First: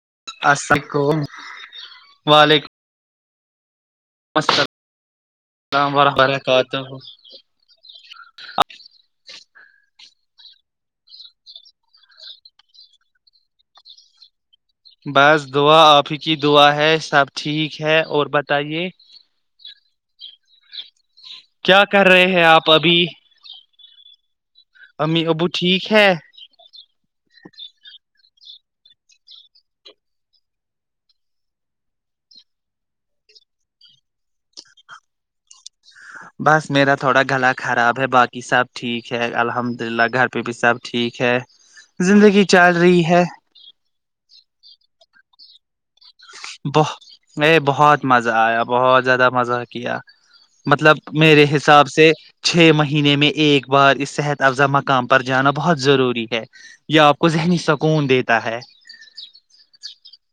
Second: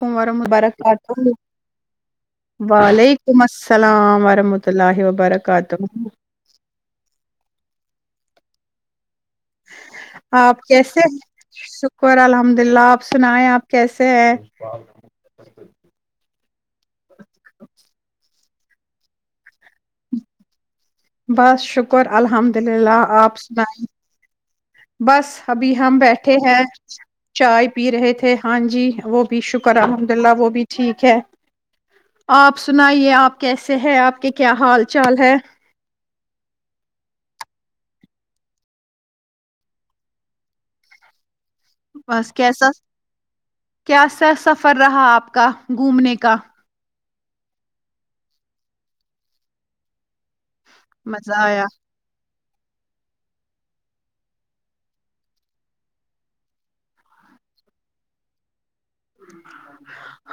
ہمواروں مبارک السل باد علیکم وعلیکم وال توم السلام ورحمۃ السلام اللہ وبرکاتہ ورحمۃ اللہ وبرکاتہ [inaudible] آپ کیسے ہیں شکر الحمد للہ آپ سنائیں آپ کیسے ہیں بس دعا آپ ہی کی دعا ہے سب ٹھیک ہے اور بتائیے بس کیا شکر کر رہے ہیں الحمد آپ ابھی للہ آپ سنائییں امی بس ابو ابھی ٹھیک ہم ہے بیٹھے ہیں چائے پی رہے تھے ہاں جی وہ بھی شکر الحمد اللہ وہ بھی ٹھیک ہے آپ سنائیے آپ کیسے ہے آپ کے کیا حال چال ہے بس میرا تھوڑا گلا خراب ہے باقی سب ٹھیک ہے الحمد للہ گھر پہ بھی سب ٹھیک ہے بس زندگی کیسا چل رہی ہے کیسا سا سفر رہا آپ کا گھومنے کا بہ ا بہت مزہ آیا بہت زیادہ مزہ کیا مطلب مزہ میرے آیا حساب سے چھ مہینے میں ایک بار اس صحت افزا مقام پر جانا بہت ضروری ہے یا آپ کو ذہنی سکون دیتا ہے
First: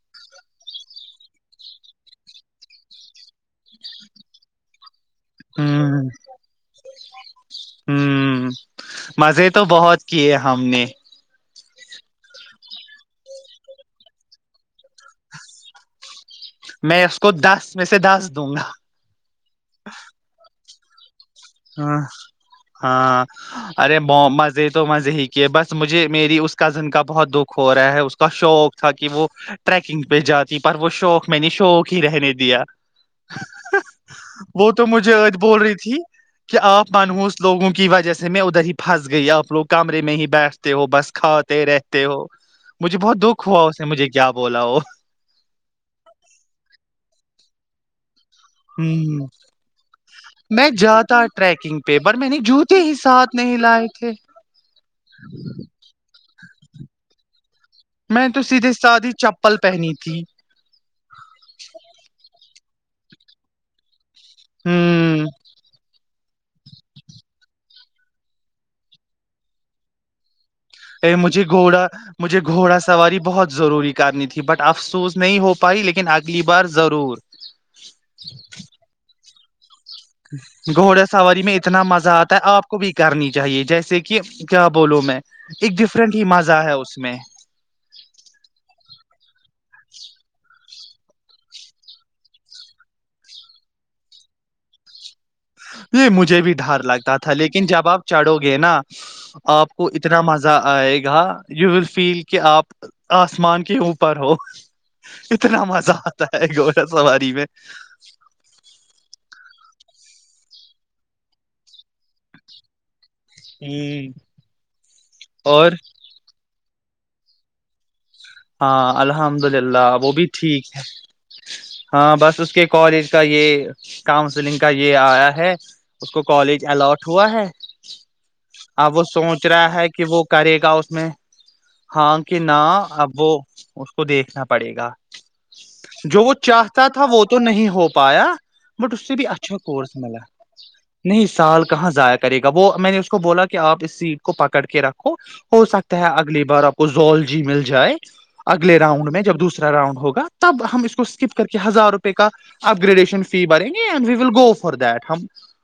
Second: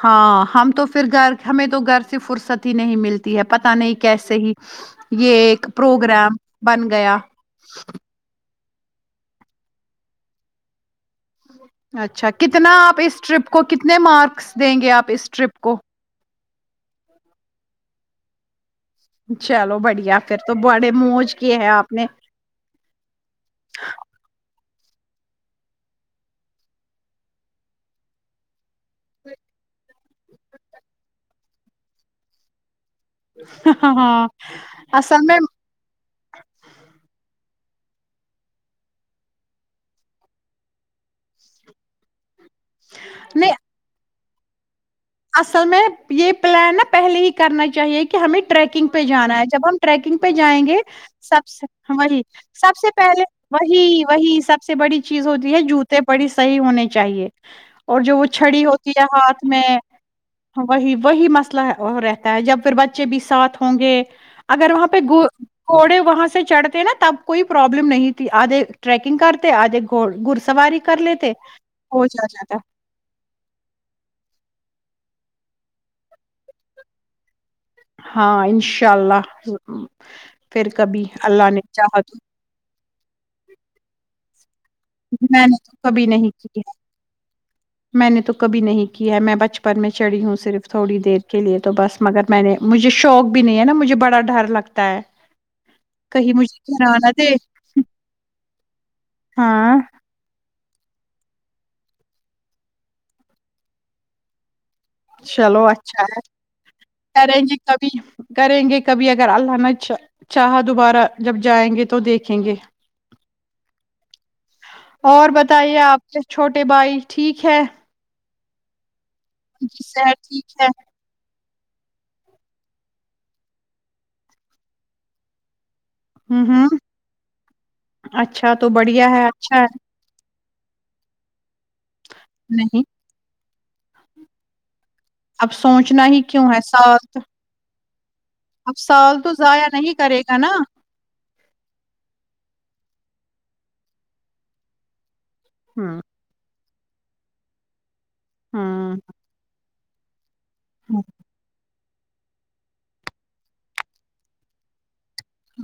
ہاں ہم تو پھر گھر ہمیں تو گھر سے فرصت ہی نہیں ملتی ہے پت نہیں کیسے ہی یہ ایک ہوں پروگرام بن گیا ہوں مزے تو بہت کیے ہم نے اچھا کتنا آپ اس ٹرپ کو کتنے مارکس دیں گے آپ اس ٹرپ کو میں اس کو دس میں سے دس دوں گا چلو بڑھیا پھر تو بڑے موج کیے ہیں آپ ہاں نے ہاں ارے ب تو مزے ہی کیے بس مجھے میری اس کزن کا بہت دکھ ہو رہا ہے اس کا شوق تھا کہ وہ ٹریکنگ پہ جاتی پر وہ شوق میں نے شوق ہی رہنے دیا ہ ہاں وہ تو آ س مجھے آج میں بول رہی تھی کہ آپ منوس لوگوں کی وجہ سے میں ادھر ہی پھنس گئی آپ لوگ کمرے میں ہی بیٹھتے ہو بس کھاتے رہتے ہو مجھے بہت دکھ نہیں ہوا اس سے مجھے کیا بولا وہ اصل میں یہ پلان نا پہلے ہی کرنا چاہیے ہمیں ٹریکنگ پہ ہ جانا ہے جب ہم ٹریکنگ پہ جائیں میں گے جاتا سب سے ٹریکنگ پہ پر وہی میں نے جوتے سب سے ہی پہلے ساتھ نہیں لائے وہی تھے وہی سب سے بڑی چیز ہوتی ہے جوتے پڑی صحیح ہونے چاہیے اور جو وہ میں تو چھڑی سیدھے ہوتی ہے سادھی ہاتھ چپل میں پہنی تھی وہی وہی مسئلہ رہتا ہے جب پھر بچے بھی ساتھ ہوں گے اگر وہاں پہ ہوں گھوڑے وہاں سے چڑھتے ہیں نا تب کوئی پرابلم لم نہیں ت آدے رکنگ کرتے آد گ گ ا مجھے گھوڑا مجھے جاتا گھوڑا سواری بہت ضروری کرنی تھی بٹ افسوس نہیں ہو پائی لیکن اگلی بار ضرور ہاں انشاء اللہ ہاں گھوڑا سواری میں اتنا مزہ تو آتا ہے آپ کو بھی کرنی چاہیے جیسے کہ کیا بولو میں نے تو ایک کبھی ڈفرینٹ ہی نہیں مزہ کی ہے اس میں میں نے تو کبھی نہیں ہے میں بچپن پر میں چڑھیی ہوں صرف تھوڑی دیر کے لیے تو بس مگر میں نے مجھے شوق بھی نہیں ہے نا مجھے بڑا ڈر لگتا ہے یہ کہیں مجھے بھی ڈار گھرانا لگتا دے تھا لیکن جب آپ چڑھو گے نا آپ ہاں کو انا اتنا مزہ آئے گا یو ول فیل کہ آپ آسمان کے اوپر ہو اتنا چلو مزہ اچھا ہے آتا گھوڑا سواری کریں میں گے کبھی کریں گے کبھی اگر اللہ نہ اا چاہا دوبارہ جب جائیں گے تو دیکھیں گے اور بتائیے آپ نے چھوٹے چٹے بائی ٹھیک ہے ہاں الحمد للہ وہ بھی ٹھیک ہے ہاں بس اس کے کالج کا یہ کاؤنسلنگ کا یہ آیا ہے اس کو ہ کالج ہ الٹ ہوا ہے اچھا تو ا وہ بڑھیا ہے سوچ اچھا رہا ہے کہ وہ کرے گا اس میں ہاں کہ نہ نہیں اب اس کو دیکھنا پڑے گا اب سوچنا ہی جو وہ کیوں ہے چاہتا تھا سالھ وہ تو نہیں ہو پایا بٹ اس سے بھی اچھا کورس کرے ملا گا نا نہیں سال کہاں ضائع کرے گا وہ میں نے اس کو بولا کہ آپ اس سیٹ کو پکڑ کے رکھو ہو سکتا ہوں ہے اگلی بار کو زول جی مل جائے اگلے ہوں راؤنڈ میں جب دوسرے رؤنڈ ہوگا تب ہم اس کو ہوں اسکپ کر کے ہزار روپے کا اپ گریڈیشن فی باریں گی and we will go for that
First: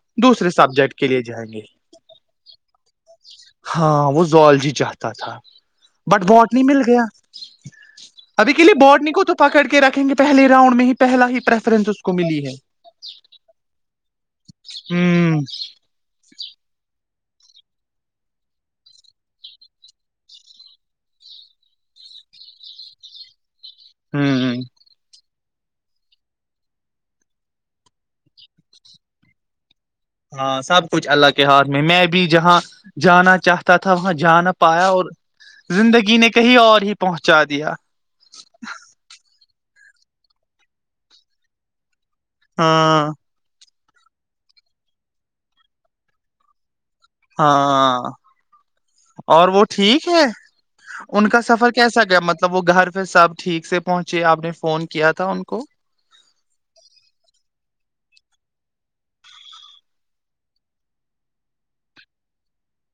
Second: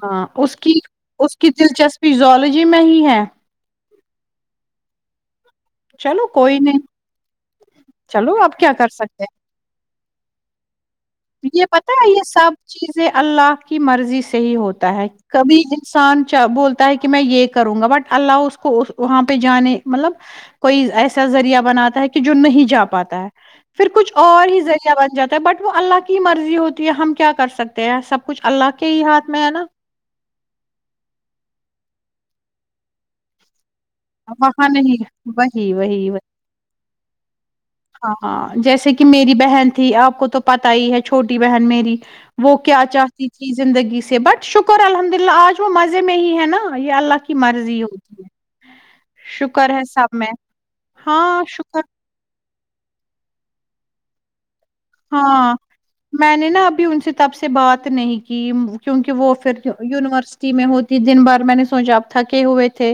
ہاں اس کی اس کی گے دلچسپی زالوجی میں ہی ہے ہاں وہ زالجی چاہتا تھا بٹ چلو باٹ کوئی نہیں مل گیا چلو اب ابھی کے کیا لیے کر بورڈ ن سکتے کو ہیں تو پکڑ کے رکھیں گے پہلی راؤنڈ میں ہی تو یہ پتا ہے یہ سب چیزیں اللہ کی مرضی سے ہی ہوتا ہے کبھی انسان بولتا ہے کہ کہ میں یہ کروں گا بٹ اللہ اس کو وہاں پہ جانے مطلب کوئی ایسا ذریعہ بناتا ہے کہ جو نہیں جا پاتا ہے پھر کچھ ہ اور ہ ہی ذریعہ بن جاتا بٹ وہ اللہ کے کی مرضی ہوتی ہے ہم کیا کر سکتے ہیں سب کچھ اللہ کے ہی ہاتھ میں ہے نا ہاں سب کچھ اللہ کے ہاتھ میں میں بھی جہاں جانا چاہتا تھا وہاں جا نہ وہاں پایا نہیں اور وہی وہی زندگی نے کہیں اور ہی پہنچا دیا ہاں ہاں جیسے کہ میری بہن تھی آپ کو تو پتا ہی ہے چھوٹی بہن میری وہ کیا ہاں چاہتی تھیز زندگی سے بٹ شکر الحمد للہ آج وہ مزے میں ہی ہے نا یہ اللہ کی مرضی ہاں ہوتی ہے اور وہ شکر ٹھیک سب ہے میں ان کا ہاں سفر شکر کیسا گ مطلب مطلب وہ گھر پہ سب ٹھیک سے پہنچے آپ نے فون کیا تھا ان ہاں کو میں نے نا ابھی ان سے تب سے بات نہیں کیونکہ وہ پھر یونیورسٹی میں ہوتی دن بار میں نے سوچا تھا کہ ہوئے تھے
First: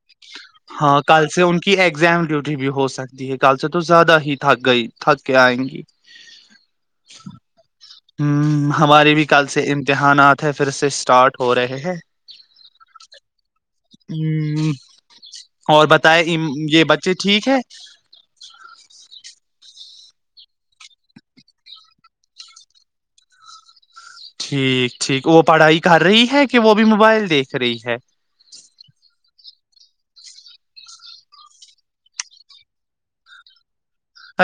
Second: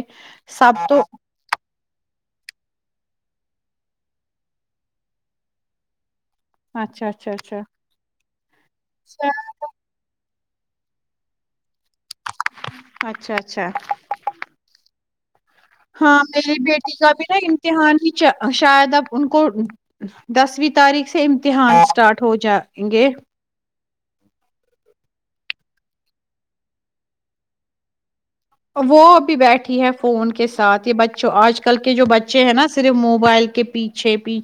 سب ہاں تو کل سے ان کی ایگزام ڈ بھی ہو سکتی ہے کل سے تو زیادہ ہی تھک گئی تھک کے آئیں گی اچھا اچھا اچھا ہ ہمارے بھی کل سے امتحانات پھر سے اسٹارٹ ہو رہے ہیں اچھا اچھا ہوں [unintelligible] ہاں میری بیٹی کا بھی نا امتحان ہی شاید اب ان کو دسویں تاریخ سے امتحان اسٹارٹ ہو جائیں گے ٹھیک ٹھیک وہ پڑھائی کر رہی ہے کہ وہ بھی موبائل دیکھ رہی ہے وہ ابھی بیٹھی ہے فون کے ساتھ یہ بچوں آج کل کے جو بچے ہیں نا صرف موبائل کے پیچھے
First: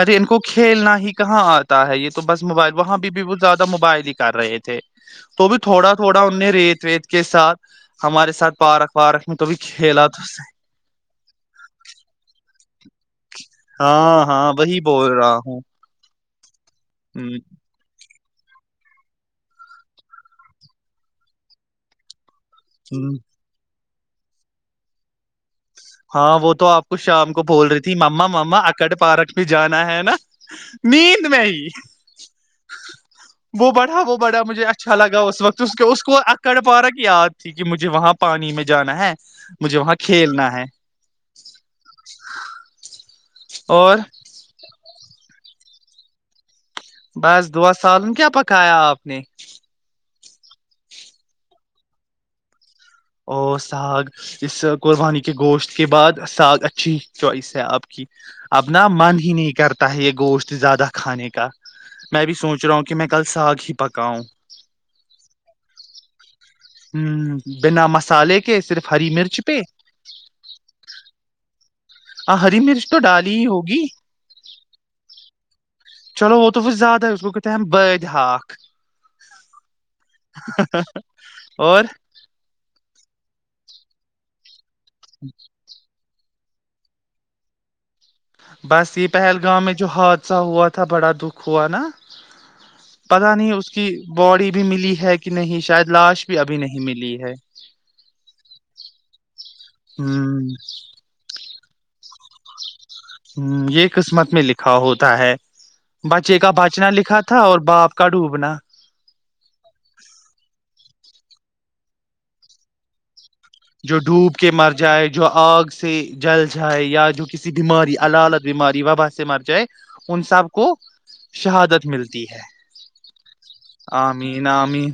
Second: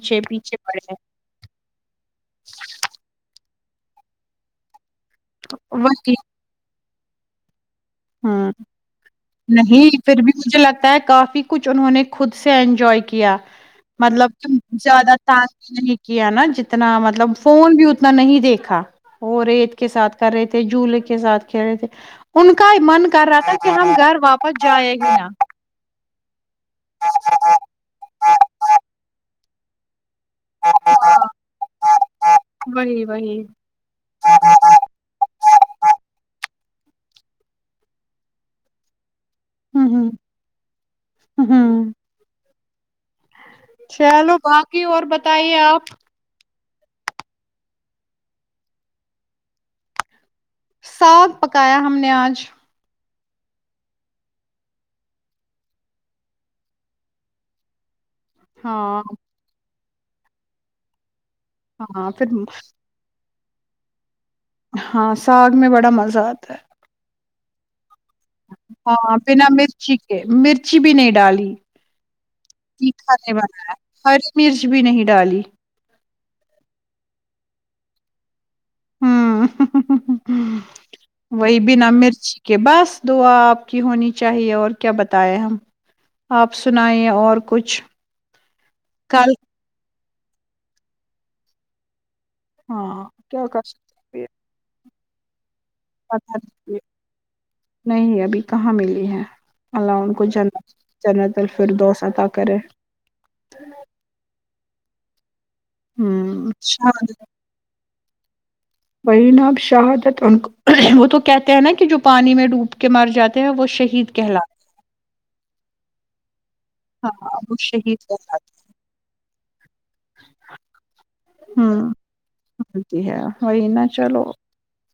ارے ان کو پیچھے پڑے کھیلنا ہیں ہی کہاں آتا ہے یہ تو بس موبائل وہاں بھی بھی زیادہ موبائل ہی کر رہے تھے [unintelligible] تو بھی تھوڑا وہی تھوڑا ان نے ریت ویت کے ساتھ [unintelligible] ہمارے ہاں ساتھ پارک وارک میں کبھی نہیں کھیلا تو پھر بھی مجھے لگتا ہے کافی کچھ انہوں نے خود سے [unintelligible] جائکیہ [unintelligible] ہاں مطلب کہ ہاں وہی بول زیادہ رہا ہوں تش نہیں کیا نا ج [unintelligible] اتنا مطلب ہ فون بھی [unintelligible] تنا نہیں دیکھا وہ ریت کے ساتھ کر رہے تھے جھولے کے ساتھ ک رہے تھے ان [unintelligible] کا ہی من کر رہا تھا کہ ہم [unintelligible] گھر واپس جائے گی ن [unintelligible] ہاں وہ تو آپ کو شام کو بول رہی تھی ما ماما اکٹ پارک میں جانا ہے نا نیند میں ہی وہی وہی وہ بڑا وہ بڑا مجھے اچھا لگا اس وقت اس کے اس کو اچھا کڑبارک یاد تھی کہ مجھے وہاں پانی میں جانا ہے [unintelligible] مجھے وہاں کھیلنا ہے ہاں [unintelligible] اور چلو باقی اور ب [unintelligible] طائی آپ [unintelligible] بس دعا سالن کیا پکایا آپ نے ساگ پکایا ہم نے آج اور ساگ اس قربانی کے گوشت کے بعد ساگ اچھی چوائس ہے آپ کی ابنا ہاں من ہی نہیں کرتا تاہ یہ گوشت زیادہ کھانے [unintelligible] کا ہاں میں پھر بھی سوچ رہا ہوں کہ میں کل [unintelligible] ساگ ہی پکاؤ [unintelligible] ہاں ساگ میں بڑا مزہ آتا [unintelligible] ہوں بنا مس [unintelligible] ہاں بنا مرچی کے مرچی بھی نہیں ڈالی ہاں ہری مرچ تو تیکھا ڈالی نہیں بنا ہوگی ہری مرچ بھی نہیں ڈالی چلو وہ تو پھر زیادہ ہے اس کو تم بدی ہااک [unintelligible] ہ ہ وہی اور بھینا مرچی کے بس دعا آپ کی ہونی چاہیے اور [unintelligible] کیا بتائے ہم آپ سنائییں اور کچھ بس یہ کل پہلگام میں جوہات اھا ہوا تھا بڑا دکھ ہوا نا ہاں پتا کیا نہیں کر اس کی سکتے باڈی بھی ملی ہے کہ نہیں شاید لاش بھی ابھی نہیں ملی ہے نہیں ابھی کہاں ملی ہے اللہ ہ ان کو ج جنتل پھر دو سا تک [inaudible] [inaudible] [inaudible] کا ہوتا ہے بچے ہمم کا بچنا لکھا شہادت تھا اور باپ کڑو بنا [inaudible] وہی نا اب شہادت ان کو وہ تو کہتے ہیں نا کہ جو پانی میں ڈوب کے مار جاتے [inaudible] جو شہید ڈوب کے کہلاتے مر جائے جو آگ سے جل [unintelligible] جائے یا ہیں۔ جو ہاں کسی وہ بیماری شہید اللالت کہلاتے بیماری وبا سے مر جائے ان سب کو شہادت ہمم ملتی ہے ملتی ہے وہی نا چلو آمین آمین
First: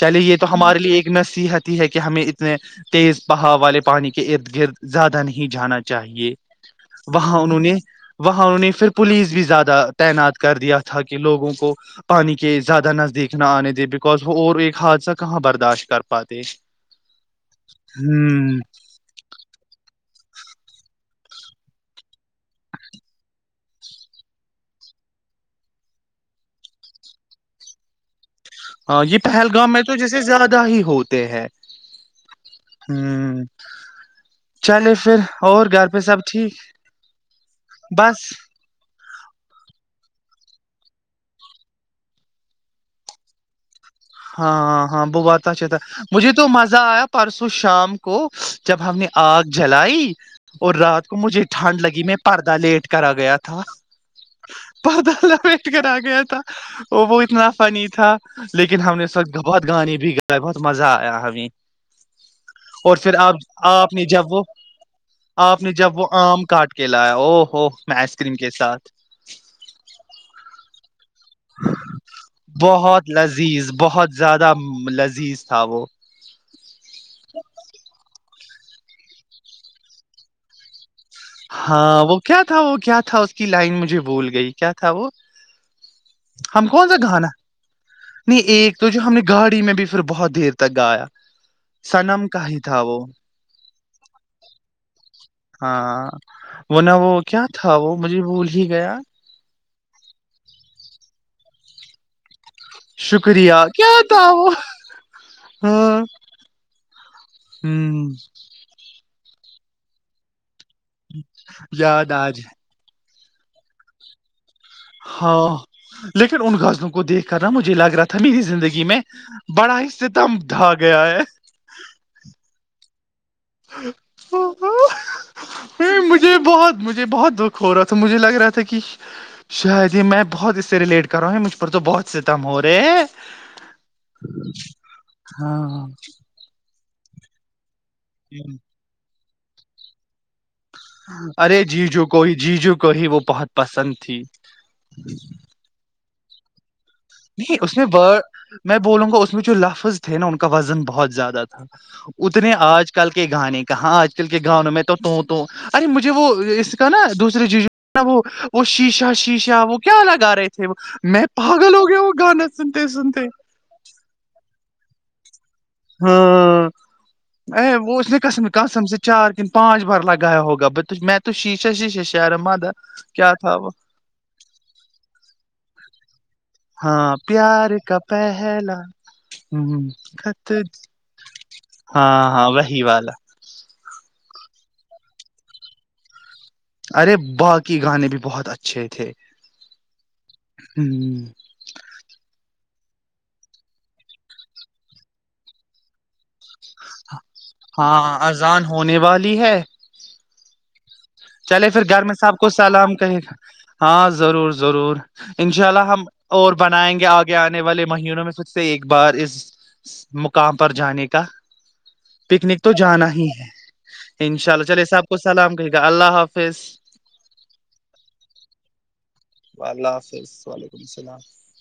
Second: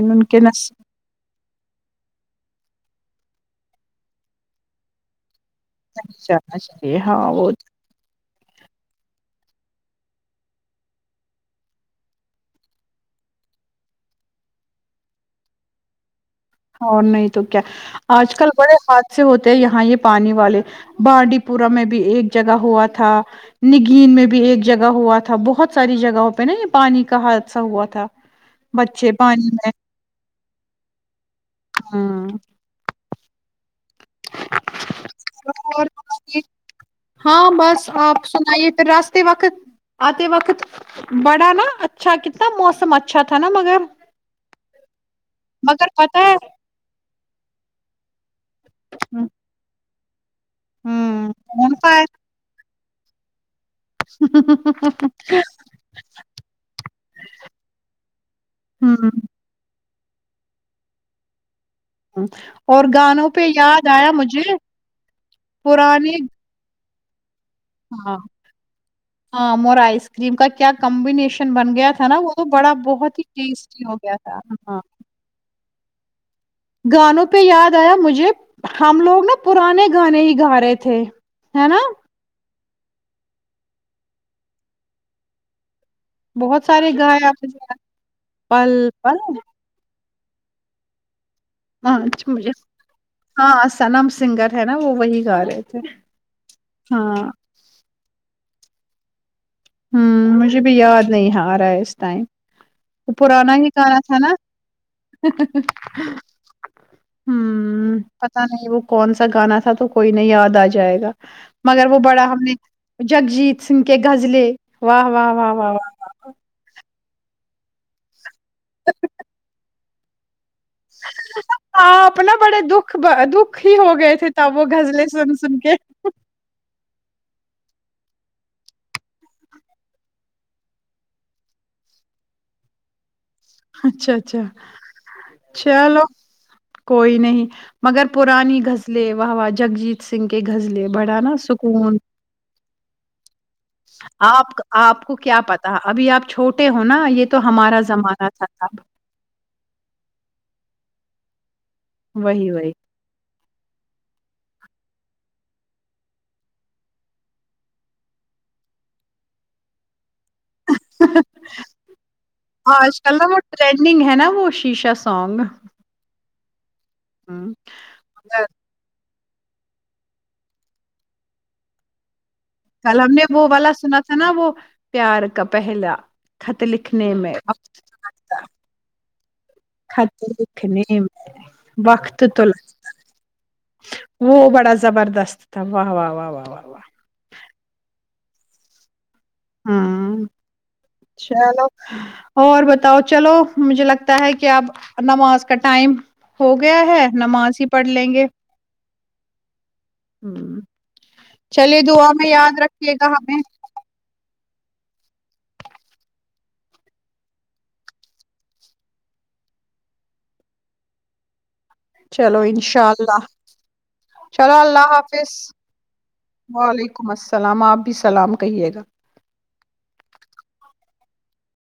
چلے یہ کے تو ہمارے نصیب لیے ایک نصیحت ہی ہے کہ ہمیں ا اس میں تیز بہاؤ والے پانی کے ارد گرد زیادہ نہیں جانا میں نہیں چاہیے جانا چاہیے ہاں وہاں وہ انہوں نے وہاں انہوں نے پھر پولیس بھی زیادہ تعینات کر دیا تھا کہ لوگوں کو پانی کے زیادہ نزدیک نہ آنے دیں بکاز وہ اور ایک حادثہ کہاں براشت کر پاتے اور نہیں تو کیا آج کل ہ بڑے حاد سے ہوتے ہیں یہاں یہ پانی والے بانڈی پورا میں بھی ایک جگہ ہوا تھا نگین میں بھی ایک جگہ ہوا تھا بہت ساری جگہوں پہ نا یہ پانی کا حادثہ ہوا تھا ہاں بچے یہ پانی پہلگام میں تو جیسے زیادہ ہی ہوتے ہیں ہاں ہوں پہ سب ٹھیک ہاں بس آپ سنائیے پھر راستے وقت آتے وقت بڑا نا اچھا کتنا موسم اچھا تھا نا مگر ہاں ہاں ب بت اچھا تھا مگر پتا مجھے ہے تو مزہ آیا پرسوں شام کو جب ہم نے آگ جلائی اور رات کو ہوں مجھے ٹھنڈ لگی میں پردہ لیٹ کرا گیا تھا تھا پا بیٹھ کر آ گیا تھا وہ وہ اتنا فنی تھا لیکن ہم نے سخ گبات پانی بھی گا ہے بہت مزہ آیا ہمیں اور پھر گانوں آپ پہ یاد آپ نے آیا جب وہ مجھے آپ نے جب وہ پرانے آم کاٹ لایا وہ ہاں ہم آئس کریم کا کیا کم ہمم نہیں بن گیا تھا نا وہ تو بڑا بہت ہی لذیذ ٹیٹی ہو بہت گیا تھا زیادہ ہاں لذیذ تھا وہ گانوں پہ یاد آیا مجھے ہم لوگ نا پرانے گانے ہی گا رہے تھے ہے نا ہاں وہ کیا تھا وہ کیا تھا اس کی لائن مجھے بھول گئی کیا تھا وہ بہت ہم کون سارے سا گائے کانا آپ نے۔ نہیں پل ایک تو جو ہم پل نے گاڑی میں بھی پھر بہت دھییر تک گایا ہاں اچا سنم کا مجھے ہی تھا وہ ہاں سنم سنگر ہے نا وہی گا رہے تھے ہاں وہ نہ وہ ہاں کیا تھا وہ مجھے بولی ہی گیا ہوں مجھے بھی یاد نہیں آ رہا ہے اس ٹائم وہ شکریہ پرانا ہی کیا کانا تھا نا وہ ہاں ہوں پتا نہیں وہ کون سا گانا تھا تو کوئی نہیں یاد آج جائے گا مگر وہ یاد بڑا آج ہم نے جگجیت سنگھ کے غزلے ہاں لیکن ان گسوں کویکھ کرنا مھے لگ رہا تھا میز زندگی میں بڑا ہی ستم ڈھا گیا آپنا بڑے دکھ خب دکھ ہی ہو گئے تھے تب وہ ہے گغزلے سن سن کے مجھے بہت مجھے بہت دکھ ہو رہا تھا مجھے لگ رہا تھا کہ شاید یہ میں بہت اس سے ریلیٹ کر رہا ہوں مجھ پر تو بہت سے تم ہو رہے ہیں اچھا اچھا ہاں چلو کوئی نہیں مگر پرانی غزلیں واہا جگجیت سنگ کے غزلیں بڑا نا ارے جی سکون جو کوئی جی جو کو ہی وہ بہت پسند تھی آپ آپ کو کیا پتا ابھی آپ چھوٹ نہیں اس میں میں تب بولوں گا اس میں جو لفظ تھے نا ان کا وزن بہت زیادہ وہی اتنے وہی آج کل کے گانے کا ہاں آج کل کے گانوں میں تو تو ارے مجھے وہ اس کا نا دوسری چیز وہ شیشا شیشا وہ کیا گا رہا تھے وہ میں پاگلوں آج کل نا وہ ٹرینڈنگ ہے نا وہ کو شیشا سانگ ہاں ا وہ اس نے کہ سم کہ سمجھ چار دن پانچ بار لگایا ہوگا ب میں تو شیشا شی شش کل ہم نے وہ والا سنا تھا نا وہ پیار کا پہلا [unintelligible] ہاں لکھنے میں پیار کا پہلا [unintelligible] خطر خط دکھنے وقت ہاں تو ہاں وہی والا [unintelligible] وہ بڑا زبردست تھا و واہ واہ واہ و [unintelligible] ارے باقی گانے بھی [unintelligible] بہت اچھے تھے [unintelligible] ہ ہ چلو اور [unintelligible] بتاؤ چلو مجھے لگتا ہے کہ اب نماز کا ٹائم ہو گیا ہے نماز ہی پڑھ لیں ہاں گے اذان ہونے والی ہے ہوں [inaudible] چلے پھر گھر میں سب کو سلام کہے گا ہاں ضرور ضرور انشاء اللہ ہم اور بنائیں گے آگے آنے والے مہینوں میں پھر سے ایک بار اس مقام پر جانے کا چلو پکنک تو انشاء جانا اللہ ہی ہے ان شاء چلو اللہ چلےسا آب کو حافظ سلام کرے گا اللہ حافظ وعلیکم السلام آپ بھی سلام کہیے گا و اللہ حافظ وعلیکم السلام [unintelligible]